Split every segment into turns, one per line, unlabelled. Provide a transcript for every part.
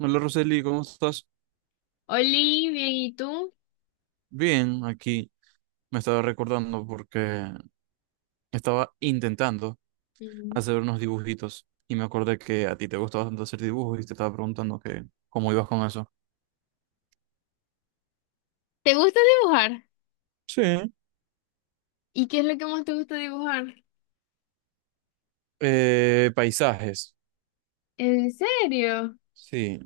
Hola Roseli, ¿cómo estás?
Oli, bien, ¿y tú?
Bien, aquí me estaba recordando porque estaba intentando
Mm.
hacer unos dibujitos y me acordé que a ti te gusta bastante hacer dibujos y te estaba preguntando que cómo ibas con eso.
¿Te gusta dibujar?
Sí.
¿Y qué es lo que más te gusta dibujar?
Paisajes,
¿En serio?
sí.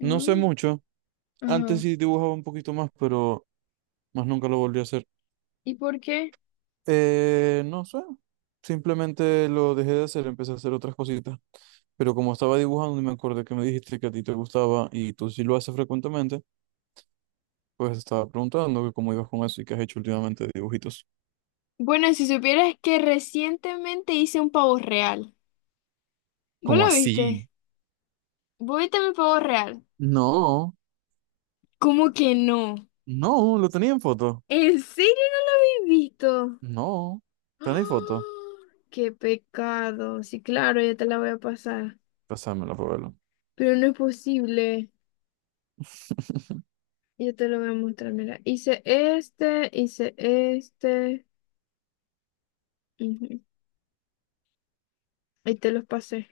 No sé
Mm.
mucho. Antes
Ajá.
sí dibujaba un poquito más, pero más nunca lo volví a hacer.
¿Y por qué?
No sé. Simplemente lo dejé de hacer, empecé a hacer otras cositas. Pero como estaba dibujando y me acordé que me dijiste que a ti te gustaba y tú sí lo haces frecuentemente. Pues estaba preguntando que cómo ibas con eso y qué has hecho últimamente de dibujitos.
Bueno, si supieras que recientemente hice un pavo real. ¿Vos
¿Cómo
lo
así?
viste? ¿Vos viste mi pavo real?
No,
¿Cómo que no?
no, lo tenía en foto.
¿En serio no lo habéis visto?
No, ¿tenéis foto?
¡Ah! ¡Qué pecado! Sí, claro, ya te la voy a pasar.
Pásamela para verlo.
Pero no es posible. Yo te lo voy a mostrar, mira. Hice este. ujú. Y te los pasé.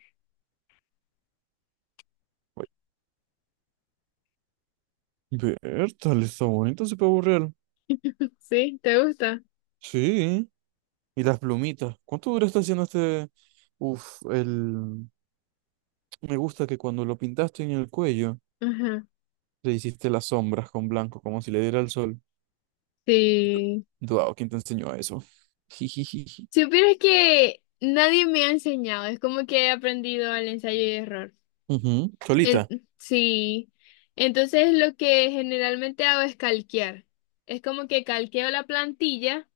Ver, tal está bonito ese pavo real.
¿Sí? ¿Te gusta?
Sí, y las plumitas. ¿Cuánto duraste haciendo este? Uf, el. Me gusta que cuando lo pintaste en el cuello,
Ajá.
le hiciste las sombras con blanco, como si le diera el sol.
Sí.
Wow, ¿quién te enseñó a eso? Jijijiji.
Supieras que nadie me ha enseñado. Es como que he aprendido al ensayo y error.
Ujú, solita.
Sí. Entonces lo que generalmente hago es calquear. Es como que calqueo la plantilla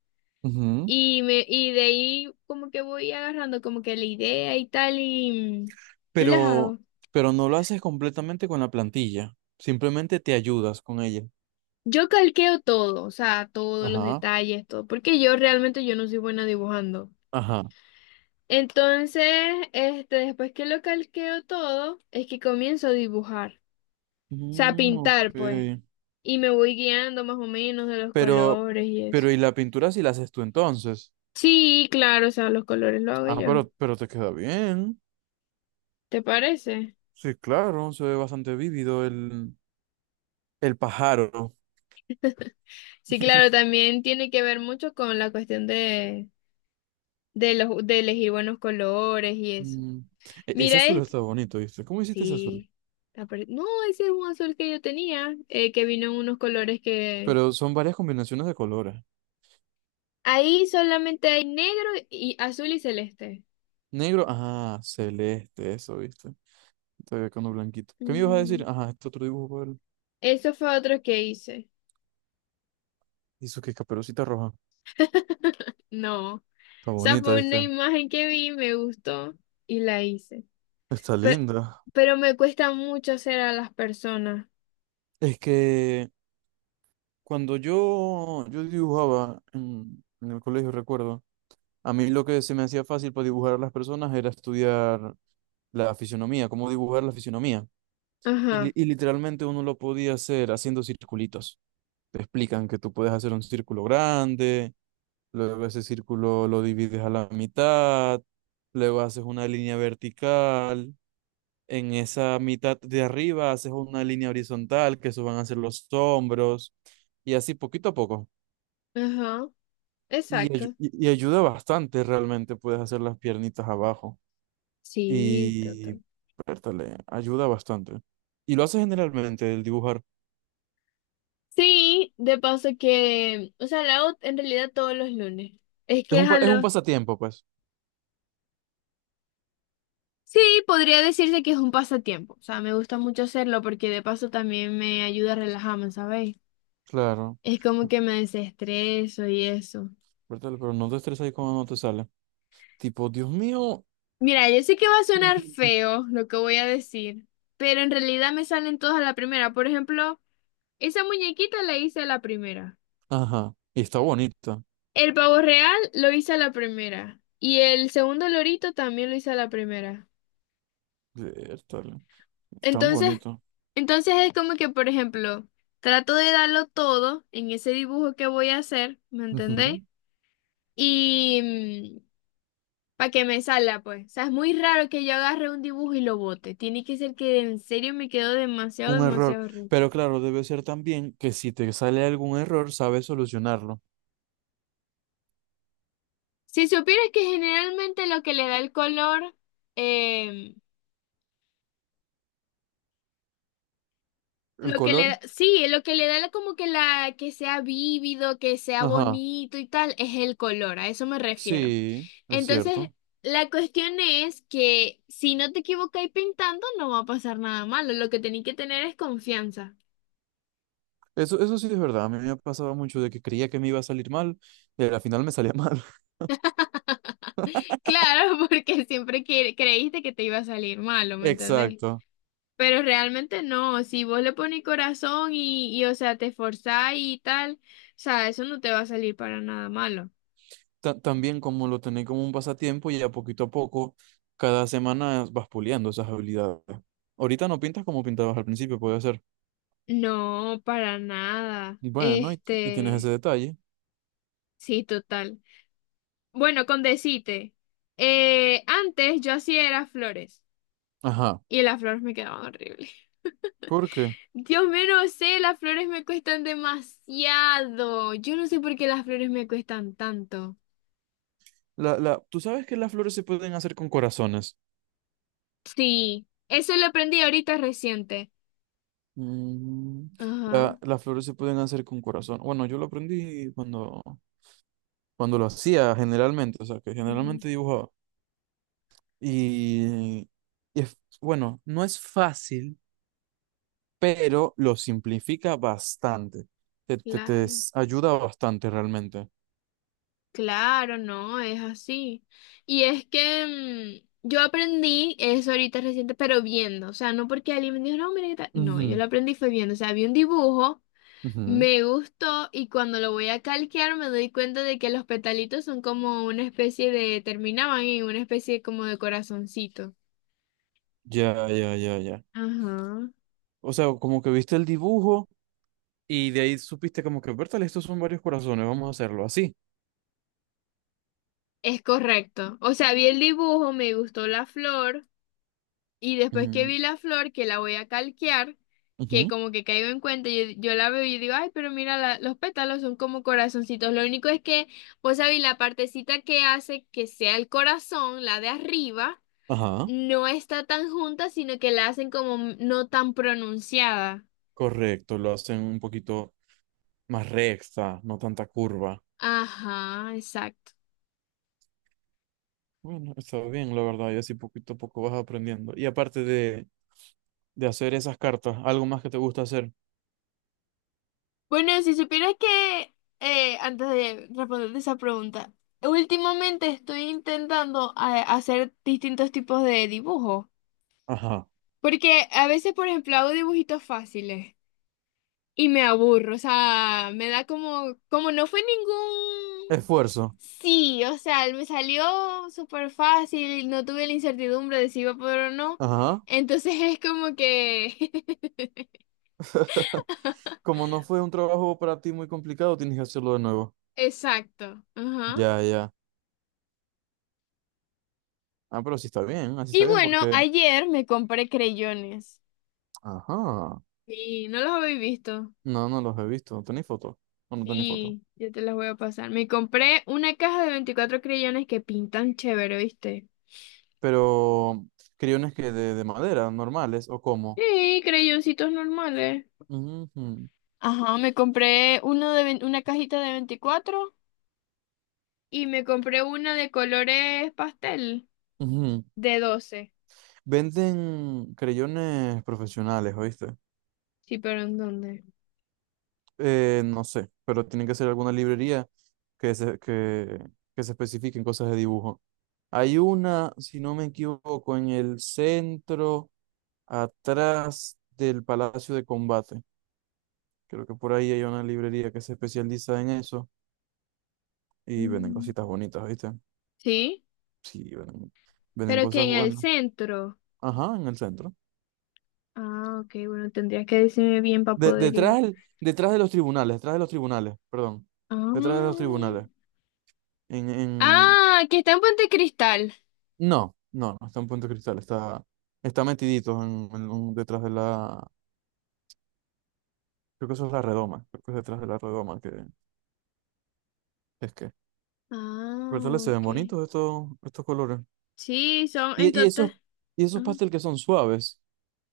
y de ahí como que voy agarrando como que la idea y tal y las
pero,
hago.
pero no lo haces completamente con la plantilla. Simplemente te ayudas con ella.
Yo calqueo todo, o sea, todos los
Ajá,
detalles, todo, porque yo realmente yo no soy buena dibujando.
ajá.
Entonces, después que lo calqueo todo, es que comienzo a dibujar, o sea, a
Mm,
pintar, pues,
ok.
y me voy guiando más o menos de los
Pero,
colores y eso.
¿Y la pintura si la haces tú entonces?
Sí, claro, o sea, los colores lo hago
Ah,
yo.
pero te queda bien.
¿Te parece?
Sí, claro, se ve bastante vívido el pájaro.
Sí, claro, también tiene que ver mucho con la cuestión de, de elegir buenos colores y eso.
Mm, Ese
Mira,
azul está bonito, ¿viste? ¿Cómo hiciste ese azul?
sí, no, ese es un azul que yo tenía, que vino en unos colores que...
Pero son varias combinaciones de colores.
Ahí solamente hay negro y azul y celeste.
Negro, ah, celeste, eso, ¿viste? Todavía con uno blanquito. ¿Qué me ibas a decir?
Ujú.
Ajá, este otro dibujo, Pablo.
Eso fue otro que hice.
¿Y eso qué? Caperucita roja.
No. O
Está
sea,
bonita,
fue una
¿viste?
imagen que vi, me gustó y la hice.
Está
Pero,
linda.
pero me cuesta mucho hacer a las personas.
Es que cuando yo dibujaba en el colegio, recuerdo, a mí lo que se me hacía fácil para dibujar a las personas era estudiar la fisionomía, cómo dibujar la fisionomía. Y, li-
Ajá,
y literalmente uno lo podía hacer haciendo circulitos. Te explican que tú puedes hacer un círculo grande, luego ese círculo lo divides a la mitad, luego haces una línea vertical. En esa mitad de arriba haces una línea horizontal, que eso van a ser los hombros, y así poquito a poco.
ajá,
Y, ayu-
exacto.
y- y ayuda bastante realmente, puedes hacer las piernitas abajo.
Sí,
Y,
total.
pértale, ayuda bastante. Y lo haces generalmente, el dibujar.
Sí, de paso que, o sea, la hago en realidad todos los lunes. Es
Es
que es
un, pa-
a
es un
los...
pasatiempo, pues.
Sí, podría decirse que es un pasatiempo. O sea, me gusta mucho hacerlo porque de paso también me ayuda a relajarme, ¿sabéis?
Claro,
Es como que me desestreso y eso.
pértale, pero no te estreses ahí cuando no te sale. Tipo, Dios mío.
Mira, yo sé que va a sonar feo lo que voy a decir, pero en realidad me salen todas a la primera. Por ejemplo, esa muñequita la hice a la primera.
Ajá, y está bonita.
El pavo real lo hice a la primera. Y el segundo lorito también lo hice a la primera.
Pértale, tan
Entonces,
bonito.
entonces, es como que, por ejemplo, trato de darlo todo en ese dibujo que voy a hacer, ¿me
Ujú.
entendéis? Y para que me salga, pues. O sea, es muy raro que yo agarre un dibujo y lo bote. Tiene que ser que en serio me quedó demasiado,
Un error.
demasiado rico.
Pero claro, debe ser también que si te sale algún error, sabes solucionarlo.
Si supieras que generalmente lo que le da el color, eh,
¿El
lo que le
color?
da, sí, lo que le da como que la, que sea vívido, que sea
Ajá.
bonito y tal, es el color, a eso me refiero.
Sí, es
Entonces,
cierto.
la cuestión es que si no te equivocáis pintando, no va a pasar nada malo. Lo que tenéis que tener es confianza.
Eso sí es verdad. A mí me pasaba mucho de que creía que me iba a salir mal, y al final me salía mal.
Claro, porque creíste que te iba a salir malo, ¿me entendéis?
Exacto.
Pero realmente no. Si vos le pones corazón o sea, te esforzás y tal, o sea, eso no te va a salir para nada malo.
También como lo tenés como un pasatiempo y a poquito a poco, cada semana vas puliendo esas habilidades. Ahorita no pintas como pintabas al principio, puede ser.
No, para nada.
Bueno, y tienes ese detalle.
Sí, total. Bueno, con decirte, antes yo hacía era flores.
Ajá.
Y las flores me quedaban horribles.
¿Por qué?
Dios mío, no sé, las flores me cuestan demasiado. Yo no sé por qué las flores me cuestan tanto.
Tú sabes que las flores se pueden hacer con corazones.
Sí, eso lo aprendí ahorita reciente.
Mm,
Ajá,
las flores se pueden hacer con corazón. Bueno, yo lo aprendí cuando lo hacía generalmente, o sea, que
ujú,
generalmente dibujaba. Y, y es, bueno, no es fácil, pero lo simplifica bastante. Te, te, te
claro.
s- ayuda bastante realmente.
Claro, no, es así. Y es que yo aprendí eso ahorita reciente, pero viendo. O sea, no porque alguien me dijo, no, mira qué tal. No, yo lo aprendí fue viendo. O sea, vi un dibujo.
Ujú, ujú.
Me gustó y cuando lo voy a calquear me doy cuenta de que los petalitos son como una especie de, terminaban en una especie como de corazoncito.
Ya, ya, ya, ya.
Ajá.
O sea, como que viste el dibujo y de ahí supiste como que, bertal, estos son varios corazones, vamos a hacerlo así.
Es correcto. O sea, vi el dibujo, me gustó la flor y después que
Mm,
vi la flor, que la voy a calquear, que
ujú.
como que caigo en cuenta, yo la veo y digo, ay, pero mira, los pétalos son como corazoncitos. Lo único es que, vos sabéis, la partecita que hace que sea el corazón, la de arriba,
Ajá.
no está tan junta, sino que la hacen como no tan pronunciada.
Correcto, lo hacen un poquito más recta, no tanta curva.
Ajá, exacto.
Bueno, está bien, la verdad, y así poquito a poco vas aprendiendo. Y aparte de hacer esas cartas, algo más que te gusta hacer.
Bueno, si supieras que, antes de responderte esa pregunta, últimamente estoy intentando hacer distintos tipos de dibujos,
Ajá.
porque a veces, por ejemplo, hago dibujitos fáciles y me aburro, o sea, me da como, como no fue ningún...
Esfuerzo.
Sí, o sea, me salió súper fácil, no tuve la incertidumbre de si iba a poder o no.
Ajá.
Entonces es como que...
Como no fue un trabajo para ti muy complicado, tienes que hacerlo de nuevo.
Exacto. Ajá.
Ya, ya. Ah, pero sí está bien, así
Y
está bien
bueno,
porque.
ayer me compré creyones.
Ajá.
Sí, no los habéis visto.
No, no los he visto, no tenéis fotos. No, no tenéis fotos.
Sí, yo te los voy a pasar. Me compré una caja de 24 creyones que pintan chévere, ¿viste?
Pero criones que de madera, ¿normales, o cómo?
Sí, creyoncitos normales.
Ujú,
Ajá, me compré una cajita de 24 y me compré una de colores pastel.
ujú.
De 12.
Venden creyones profesionales, ¿oíste?
Sí, pero ¿en dónde?
No sé, pero tiene que ser alguna librería que se, que, que se especifique en cosas de dibujo. Hay una, si no me equivoco, en el centro, atrás del Palacio de Combate. Creo que por ahí hay una librería que se especializa en eso y venden
Mm.
cositas bonitas, ¿viste?
Sí,
Sí, venden
pero que
cosas
en el
buenas.
centro.
Ajá, en el centro.
Ah, ok, bueno, tendrías que decirme bien para
De-
poder
detrás,
ir.
del- detrás de los tribunales, perdón.
Ah,
Detrás de los tribunales. En, en,
ah, que está en Puente Cristal.
No, no, no está en Puente Cristal, está metidito en, detrás de la, creo que eso es la redoma, creo que es detrás de la redoma que es que. Pero
Ah,
tal vez se ven
ok.
bonitos estos colores.
Sí, son en
Y esos,
total.
y esos
Ah,
pastel que son suaves.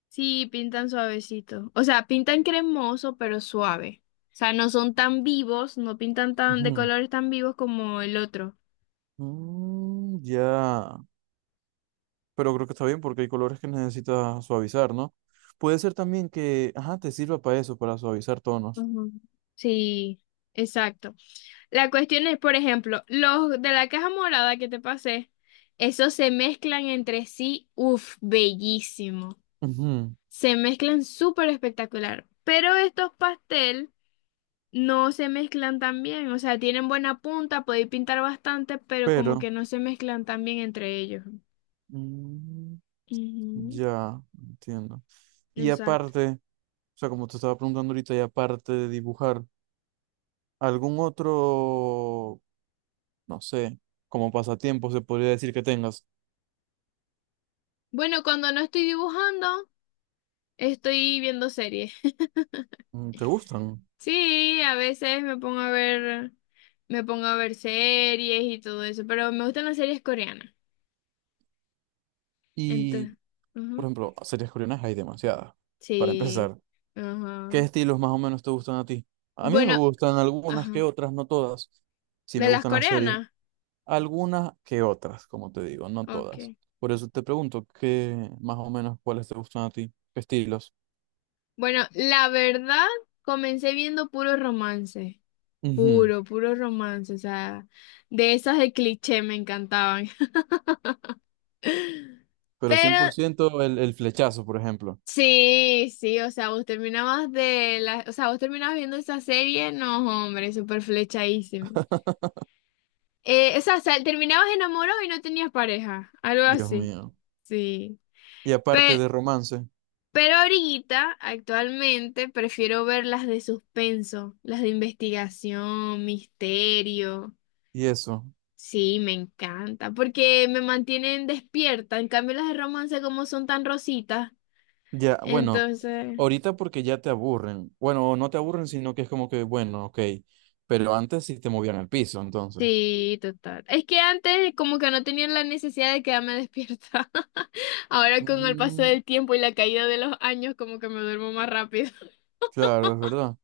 sí, pintan suavecito. O sea, pintan cremoso, pero suave. O sea, no son tan vivos, no pintan tan de
Ujú.
colores tan vivos como el otro.
Mm, ya, pero creo que está bien porque hay colores que necesitas suavizar, ¿no? Puede ser también que, ajá, te sirva para eso, para suavizar tonos.
Ujú. Sí, exacto. La cuestión es, por ejemplo, los de la caja morada que te pasé, esos se mezclan entre sí, uff, bellísimo.
Ujú.
Se mezclan súper espectacular. Pero estos pastel no se mezclan tan bien, o sea, tienen buena punta, podéis pintar bastante, pero como
Pero,
que no se mezclan tan bien entre ellos.
mm,
Ujú,
ya, entiendo. Y
exacto.
aparte, o sea, como te estaba preguntando ahorita, y aparte de dibujar, ¿algún otro, no sé, como pasatiempo se podría decir que tengas?
Bueno, cuando no estoy dibujando, estoy viendo series.
Mm, ¿te gustan?
Sí, a veces me pongo a ver, me pongo a ver series y todo eso, pero me gustan las series coreanas.
Y,
Entonces,
por
ujú,
ejemplo, series coreanas hay demasiadas. Para
sí,
empezar, ¿qué
ajá.
estilos más o menos te gustan a ti? A mí me
Bueno,
gustan algunas que
ajá.
otras, no todas. Sí
¿De
me
las
gustan las series,
coreanas?
algunas que otras, como te digo, no todas.
Ok.
Por eso te pregunto, ¿qué más o menos cuáles te gustan a ti? ¿Qué estilos?
Bueno, la verdad, comencé viendo puro romance.
Ujú.
Puro, puro romance. O sea, de esas de cliché me encantaban.
Pero cien por
Pero
ciento el flechazo, por ejemplo.
sí, sí, o sea, vos terminabas de la, o sea, vos terminabas viendo esa serie, no, hombre, súper flechadísimo. O sea, terminabas enamorado y no tenías pareja, algo
Dios
así.
mío.
Sí.
Y aparte
Pero,
de romance
pero ahorita, actualmente, prefiero ver las de suspenso, las de investigación, misterio.
y eso,
Sí, me encanta, porque me mantienen despierta. En cambio, las de romance, como son tan rositas,
ya, bueno,
entonces.
ahorita porque ya te aburren. Bueno, no te aburren, sino que es como que, bueno, ok, pero antes sí te movían el piso, entonces.
Sí, total. Es que antes como que no tenía la necesidad de quedarme despierta. Ahora con el paso
Mm,
del tiempo y la caída de los años como que me duermo más rápido.
claro, es verdad.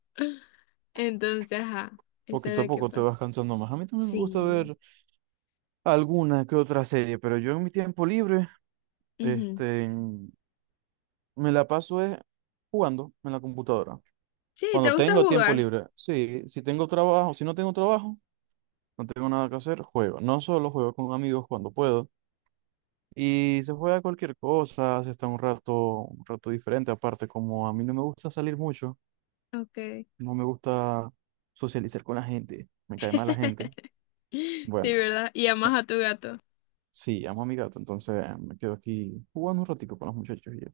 Entonces, ajá, eso
Poquito
es
a
lo que
poco te
pasa.
vas cansando más. A mí también me gusta
Sí.
ver alguna que otra serie, pero yo en mi tiempo libre,
Ujú.
este, me la paso jugando en la computadora.
Sí, ¿te
Cuando
gusta
tengo tiempo
jugar?
libre, sí, si tengo trabajo, si no tengo trabajo. No tengo nada que hacer, juego. No solo juego con amigos cuando puedo. Y se juega cualquier cosa, se está un rato diferente. Aparte, como a mí no me gusta salir mucho,
Okay.
no me gusta socializar con la gente, me cae mal la gente.
Sí,
Bueno,
¿verdad? Y amas a tu gato.
sí, amo a mi gato, entonces me quedo aquí jugando un ratico con los muchachos. Y yo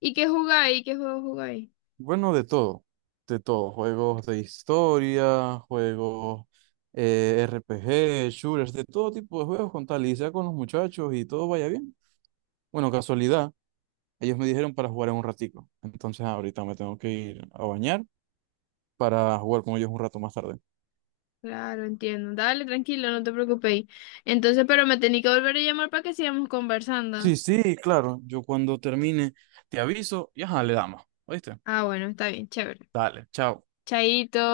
¿Y qué jugáis? ¿Qué juego jugáis?
Bueno, de todo, de todo. Juegos de historia, juegos RPG, shooters, de todo tipo de juegos con tal y sea con los muchachos y todo vaya bien. Bueno, casualidad. Ellos me dijeron para jugar en un ratico. Entonces ahorita me tengo que ir a bañar para jugar con ellos un rato más tarde.
Claro, entiendo. Dale, tranquilo, no te preocupéis. Entonces, pero me tenéis que volver a llamar para que sigamos conversando.
Sí, sí, claro. Yo cuando termine te aviso y ajá, le damos. ¿Oíste?
Ah, bueno, está bien, chévere.
Dale, chao.
Chaito.